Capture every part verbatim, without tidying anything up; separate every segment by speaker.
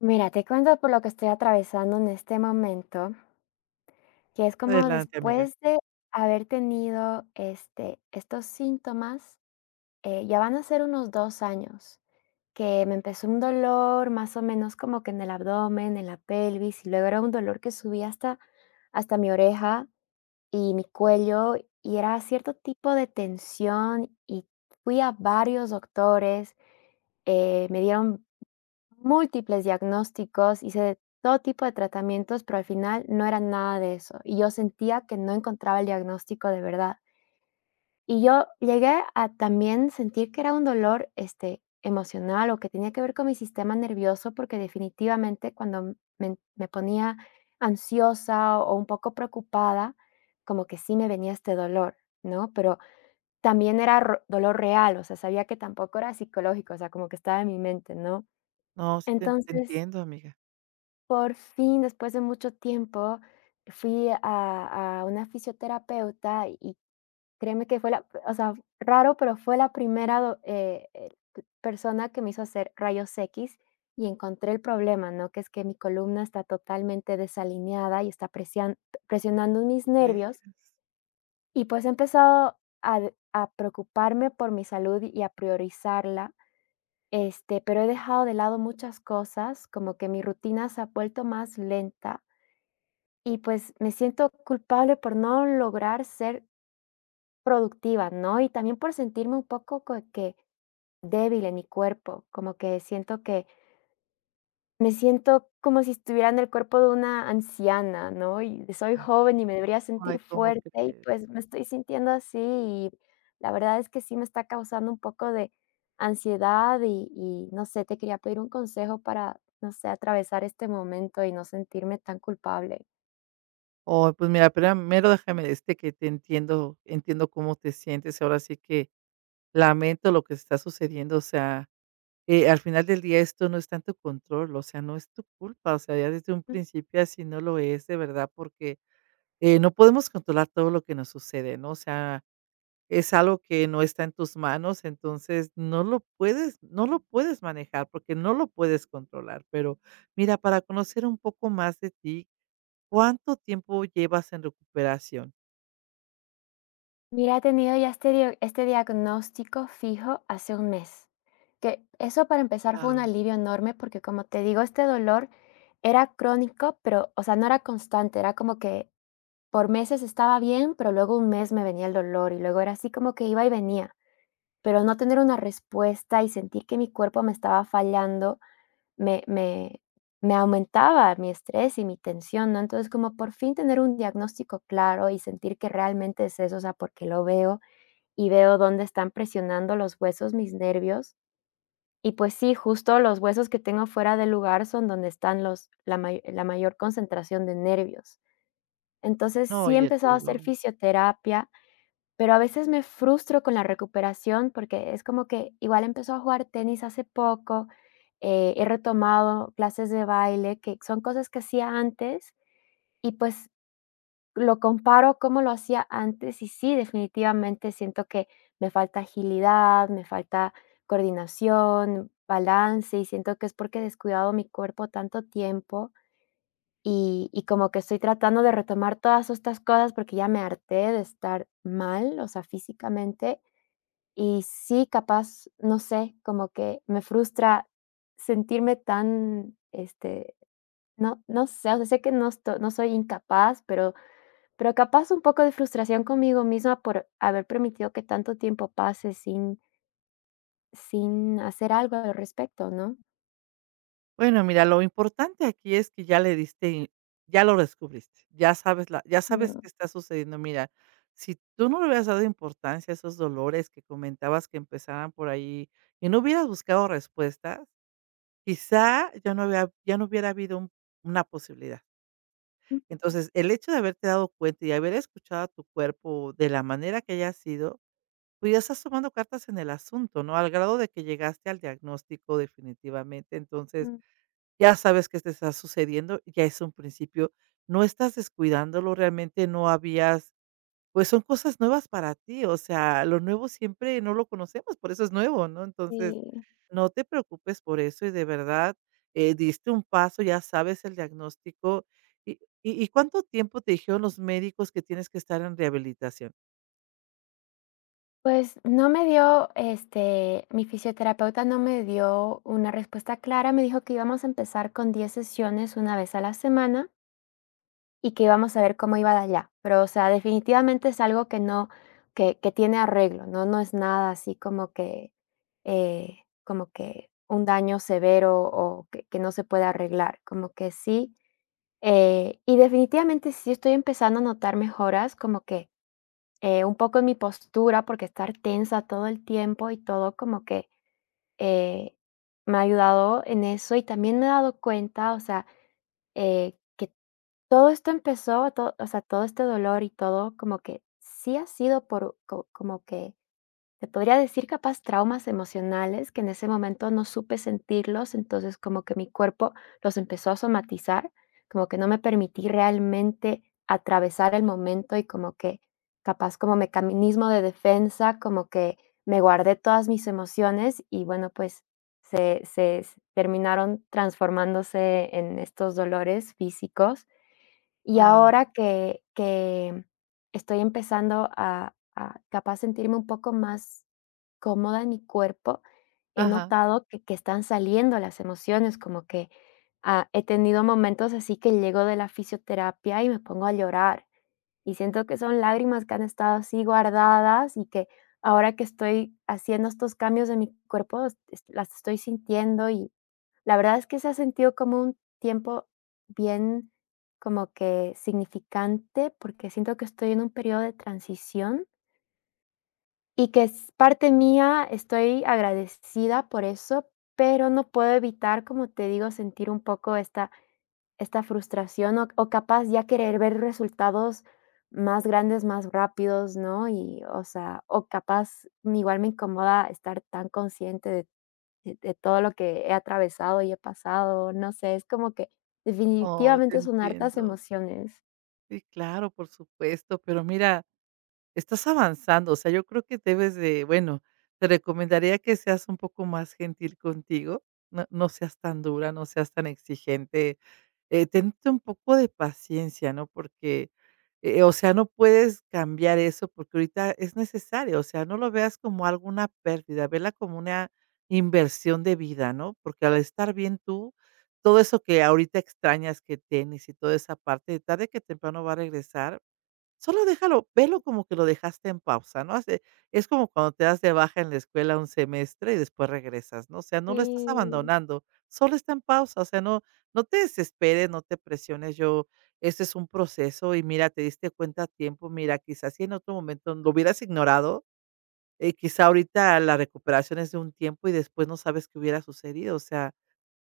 Speaker 1: Mira, te cuento por lo que estoy atravesando en este momento, que es como
Speaker 2: Adelante, amiga.
Speaker 1: después de haber tenido este, estos síntomas, eh, ya van a ser unos dos años, que me empezó un dolor más o menos como que en el abdomen, en la pelvis, y luego era un dolor que subía hasta, hasta mi oreja y mi cuello, y era cierto tipo de tensión. Y fui a varios doctores. Eh, me dieron múltiples diagnósticos, hice todo tipo de tratamientos, pero al final no era nada de eso. Y yo sentía que no encontraba el diagnóstico de verdad. Y yo llegué a también sentir que era un dolor, este, emocional, o que tenía que ver con mi sistema nervioso, porque definitivamente cuando me, me ponía ansiosa o un poco preocupada, como que sí me venía este dolor, ¿no? Pero también era ro- dolor real, o sea, sabía que tampoco era psicológico, o sea, como que estaba en mi mente, ¿no?
Speaker 2: No, sí te, te
Speaker 1: Entonces,
Speaker 2: entiendo, amiga.
Speaker 1: por fin, después de mucho tiempo, fui a a una fisioterapeuta y créeme que fue la, o sea, raro, pero fue la primera do eh, eh, p persona que me hizo hacer rayos X y encontré el problema, ¿no? Que es que mi columna está totalmente desalineada y está presian presionando mis
Speaker 2: ¿Cómo
Speaker 1: nervios.
Speaker 2: crees?
Speaker 1: Y pues he empezado a d a preocuparme por mi salud y a priorizarla. Este, pero he dejado de lado muchas cosas, como que mi rutina se ha vuelto más lenta y pues me siento culpable por no lograr ser productiva, ¿no? Y también por sentirme un poco co- que débil en mi cuerpo, como que siento que me siento como si estuviera en el cuerpo de una anciana, ¿no? Y soy
Speaker 2: Ay,
Speaker 1: joven y me debería sentir
Speaker 2: ay, ¿cómo
Speaker 1: fuerte y
Speaker 2: crees?
Speaker 1: pues me estoy sintiendo así. Y la verdad es que sí me está causando un poco de ansiedad y, y no sé, te quería pedir un consejo para, no sé, atravesar este momento y no sentirme tan culpable.
Speaker 2: Oh, pues mira, primero déjame decirte que te entiendo, entiendo cómo te sientes. Ahora sí que lamento lo que está sucediendo. O sea, eh, al final del día esto no está en tu control, o sea, no es tu culpa. O sea, ya desde un principio así no lo es, de verdad, porque eh, no podemos controlar todo lo que nos sucede, ¿no? O sea, es algo que no está en tus manos, entonces no lo puedes no lo puedes manejar, porque no lo puedes controlar. Pero mira, para conocer un poco más de ti, ¿cuánto tiempo llevas en recuperación?
Speaker 1: Mira, he tenido ya este dio este diagnóstico fijo hace un mes, que eso para empezar fue un
Speaker 2: Guau.
Speaker 1: alivio enorme, porque como te digo, este dolor era crónico, pero, o sea, no era constante. Era como que por meses estaba bien, pero luego un mes me venía el dolor, y luego era así como que iba y venía, pero no tener una respuesta y sentir que mi cuerpo me estaba fallando, me me me aumentaba mi estrés y mi tensión, ¿no? Entonces, como por fin tener un diagnóstico claro y sentir que realmente es eso, o sea, porque lo veo y veo dónde están presionando los huesos mis nervios. Y pues sí, justo los huesos que tengo fuera de lugar son donde están los la may la mayor concentración de nervios. Entonces,
Speaker 2: No,
Speaker 1: sí he
Speaker 2: y el
Speaker 1: empezado a hacer
Speaker 2: dolor.
Speaker 1: fisioterapia, pero a veces me frustro con la recuperación porque es como que igual empezó a jugar tenis hace poco. Eh, he retomado clases de baile, que son cosas que hacía antes y, pues, lo comparo cómo lo hacía antes y sí, definitivamente siento que me falta agilidad, me falta coordinación, balance, y siento que es porque he descuidado mi cuerpo tanto tiempo y y como que estoy tratando de retomar todas estas cosas porque ya me harté de estar mal, o sea, físicamente. Y sí, capaz, no sé, como que me frustra sentirme tan, este, no no sé, o sea, sé que no, esto no soy incapaz, pero pero capaz un poco de frustración conmigo misma por haber permitido que tanto tiempo pase sin sin hacer algo al respecto, ¿no?
Speaker 2: Bueno, mira, lo importante aquí es que ya le diste in- ya lo descubriste, ya sabes la ya sabes
Speaker 1: Ujú,
Speaker 2: qué está sucediendo. Mira, si tú no le hubieras dado importancia a esos dolores que comentabas que empezaban por ahí y no hubieras buscado respuestas, quizá ya no había ya no hubiera habido un una posibilidad. Entonces, el hecho de haberte dado cuenta y haber escuchado a tu cuerpo de la manera que haya sido, pues, ya estás tomando cartas en el asunto, ¿no? Al grado de que llegaste al diagnóstico definitivamente, entonces,
Speaker 1: ujú.
Speaker 2: ya sabes que te está sucediendo, ya es un principio. No estás descuidándolo, realmente no habías, pues son cosas nuevas para ti, o sea, lo nuevo siempre no lo conocemos, por eso es nuevo, ¿no? Entonces,
Speaker 1: Sí,
Speaker 2: no te preocupes por eso y de verdad, eh, diste un paso, ya sabes el diagnóstico. ¿Y, y, y cuánto tiempo te dijeron los médicos que tienes que estar en rehabilitación?
Speaker 1: pues no me dio, este, mi fisioterapeuta no me dio una respuesta clara, me dijo que íbamos a empezar con diez sesiones una vez a la semana, y que íbamos a ver cómo iba de allá. Pero, o sea, definitivamente es algo que no, que que tiene arreglo, ¿no? No es nada así como que, eh, como que un daño severo o que que no se puede arreglar, como que sí. Eh, y definitivamente sí estoy empezando a notar mejoras, como que, eh, un poco en mi postura, porque estar tensa todo el tiempo y todo como que, eh, me ha ayudado en eso, y también me he dado cuenta, o sea, eh, que todo esto empezó, to o sea, todo este dolor y todo como que sí ha sido por co como que te podría decir capaz traumas emocionales que en ese momento no supe sentirlos, entonces como que mi cuerpo los empezó a somatizar, como que no me permití realmente atravesar el momento y como que capaz como mecanismo de defensa, como que me guardé todas mis emociones y bueno, pues se, se s- terminaron transformándose en estos dolores físicos y
Speaker 2: Guau,
Speaker 1: ahora que que estoy empezando a a capaz sentirme un poco más cómoda en mi cuerpo, he
Speaker 2: ajá.
Speaker 1: notado que que están saliendo las emociones, como que, ah, he tenido momentos así que llego de la fisioterapia y me pongo a llorar. Y siento que son lágrimas que han estado así guardadas y que ahora que estoy haciendo estos cambios en mi cuerpo, es es las estoy sintiendo. Y la verdad es que se ha sentido como un tiempo bien, como que significante, porque siento que estoy en un periodo de transición y que es parte mía, estoy agradecida por eso, pero no puedo evitar, como te digo, sentir un poco esta esta frustración o o capaz ya querer ver resultados más grandes, más rápidos, ¿no? Y, o sea, o capaz me, igual me incomoda estar tan consciente de de de todo lo que he atravesado y he pasado, no sé, es como que
Speaker 2: Oh, te
Speaker 1: definitivamente son hartas
Speaker 2: entiendo.
Speaker 1: emociones.
Speaker 2: Sí, claro, por supuesto, pero mira, estás avanzando, o sea, yo creo que debes de, bueno, te recomendaría que seas un poco más gentil contigo, no, no seas tan dura, no seas tan exigente. Eh, tente un poco de paciencia, ¿no? Porque, eh, o sea, no puedes cambiar eso porque ahorita es necesario, o sea, no lo veas como alguna pérdida, vela como una inversión de vida, ¿no? Porque al estar bien tú, todo eso que ahorita extrañas, que tenis y toda esa parte, tarde que temprano va a regresar. Solo déjalo, velo como que lo dejaste en pausa, ¿no? Hace Es como cuando te das de baja en la escuela un semestre y después regresas, ¿no? O sea, no lo estás
Speaker 1: Sí,
Speaker 2: abandonando, solo está en pausa, o sea, no no te desesperes, no te presiones. Yo Este es un proceso y mira, te diste cuenta a tiempo, mira, quizás si en otro momento lo hubieras ignorado, eh, quizá ahorita la recuperación es de un tiempo y después no sabes qué hubiera sucedido, o sea,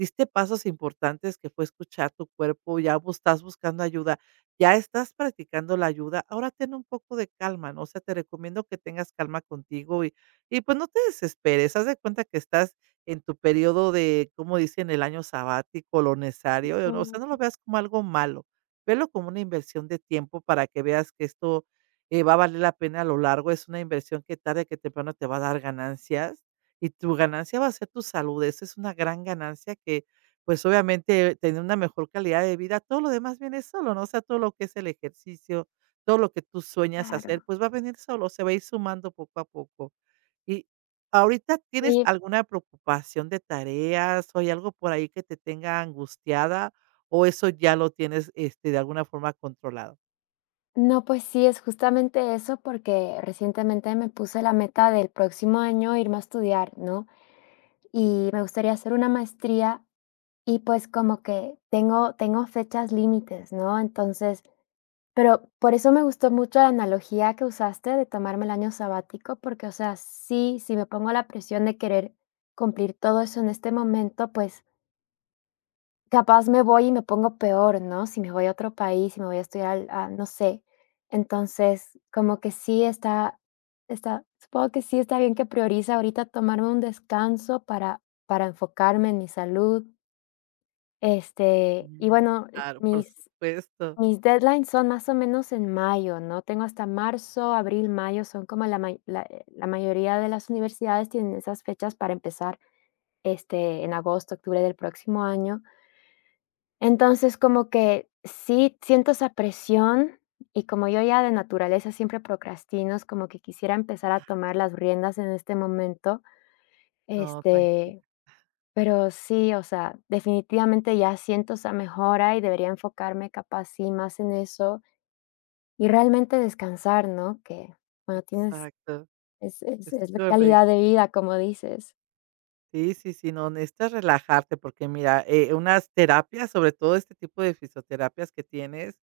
Speaker 2: diste pasos importantes que fue escuchar tu cuerpo, ya bus estás buscando ayuda, ya estás practicando la ayuda, ahora ten un poco de calma, ¿no? O sea, te recomiendo que tengas calma contigo y y pues no te desesperes, haz de cuenta que estás en tu periodo de, como dicen, el año sabático, lo necesario, eh, o sea, no lo
Speaker 1: mm,
Speaker 2: veas como algo malo, velo como una inversión de tiempo para que veas que esto, eh, va a valer la pena a lo largo, es una inversión que tarde que temprano te va a dar ganancias y tu ganancia va a ser tu salud, esa es una gran ganancia que, pues, obviamente, tener una mejor calidad de vida, todo lo demás viene solo, ¿no? O sea, todo lo que es el ejercicio, todo lo que tú sueñas hacer,
Speaker 1: claro.
Speaker 2: pues, va a venir solo, se va a ir sumando poco a poco. Y ahorita, ¿tienes
Speaker 1: Oye,
Speaker 2: alguna preocupación de tareas, o hay algo por ahí que te tenga angustiada, o eso ya lo tienes, este, de alguna forma controlado?
Speaker 1: no, pues sí, es justamente eso, porque recientemente me puse la meta del próximo año irme a estudiar, ¿no? Y me gustaría hacer una maestría. Y, pues, como que tengo tengo fechas límites, ¿no? Entonces, pero por eso me gustó mucho la analogía que usaste de tomarme el año sabático, porque, o sea, sí, si me pongo la presión de querer cumplir todo eso en este momento, pues, capaz me voy y me pongo peor, ¿no? Si me voy a otro país, si me voy a estudiar al- a, no sé. Entonces, como que sí está está supongo que sí está bien que prioriza ahorita tomarme un descanso para para enfocarme en mi salud. Este, y
Speaker 2: Sí,
Speaker 1: bueno, eh,
Speaker 2: claro, por
Speaker 1: mis
Speaker 2: supuesto.
Speaker 1: mis deadlines son más o menos en mayo, ¿no? Tengo hasta marzo, abril, mayo, son como la may la, eh, la mayoría de las universidades tienen esas fechas para empezar, este, en agosto, octubre del próximo año. Entonces, como que sí siento esa presión y como yo ya de naturaleza siempre procrastino, es como que quisiera empezar a tomar las riendas en este momento.
Speaker 2: No, tranquilo.
Speaker 1: este pero sí, o sea, definitivamente ya siento esa mejora y debería enfocarme capaz sí más en eso y realmente descansar, ¿no? Que, bueno, tienes,
Speaker 2: Exacto,
Speaker 1: es, es,
Speaker 2: es
Speaker 1: es la
Speaker 2: correcto.
Speaker 1: calidad de vida, como dices.
Speaker 2: Sí, sí, sí, no, necesitas relajarte porque mira, eh, unas terapias, sobre todo este tipo de fisioterapias que tienes,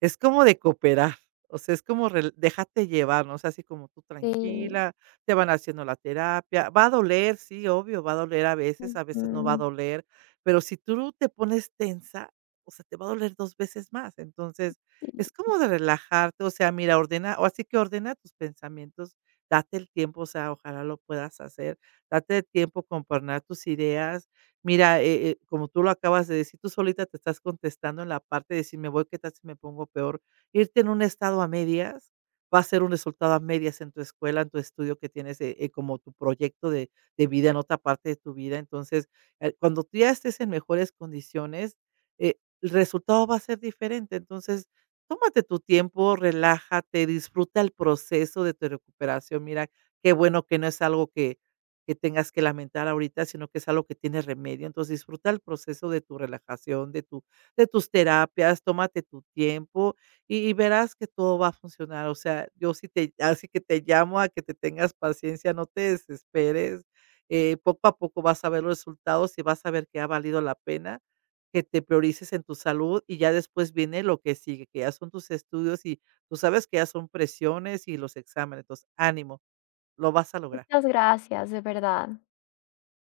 Speaker 2: es como de cooperar, o sea, es como rel déjate llevar, ¿no? O sea, así como tú
Speaker 1: Sí,
Speaker 2: tranquila, te van haciendo la terapia, va a doler, sí, obvio, va a doler a veces, a veces no va a
Speaker 1: ujú,
Speaker 2: doler, pero si tú te pones tensa, o sea, te va a doler dos veces más. Entonces,
Speaker 1: sí.
Speaker 2: es como de relajarte, o sea, mira, ordena o así que ordena tus pensamientos, date el tiempo, o sea, ojalá lo puedas hacer, date el tiempo, componer tus ideas. Mira, eh eh, como tú lo acabas de decir, tú solita te estás contestando en la parte de si me voy, qué tal si me pongo peor. Irte en un estado a medias va a ser un resultado a medias en tu escuela, en tu estudio que tienes, eh eh, como tu proyecto de de vida en otra parte de tu vida. Entonces, eh, cuando tú ya estés en mejores condiciones, eh, el resultado va a ser diferente. Entonces, tómate tu tiempo, relájate, disfruta el proceso de tu recuperación. Mira, qué bueno que no es algo que que tengas que lamentar ahorita, sino que es algo que tiene remedio. Entonces, disfruta el proceso de tu relajación, de tu de tus terapias, tómate tu tiempo y y verás que todo va a funcionar. O sea, yo sí te así que te llamo a que te tengas paciencia, no te desesperes, eh, poco a poco vas a ver los resultados y vas a ver que ha valido la pena, que te priorices en tu salud y ya después viene lo que sigue, que ya son tus estudios y tú sabes que ya son presiones y los exámenes. Entonces, ánimo, lo vas a lograr.
Speaker 1: Muchas gracias, de verdad.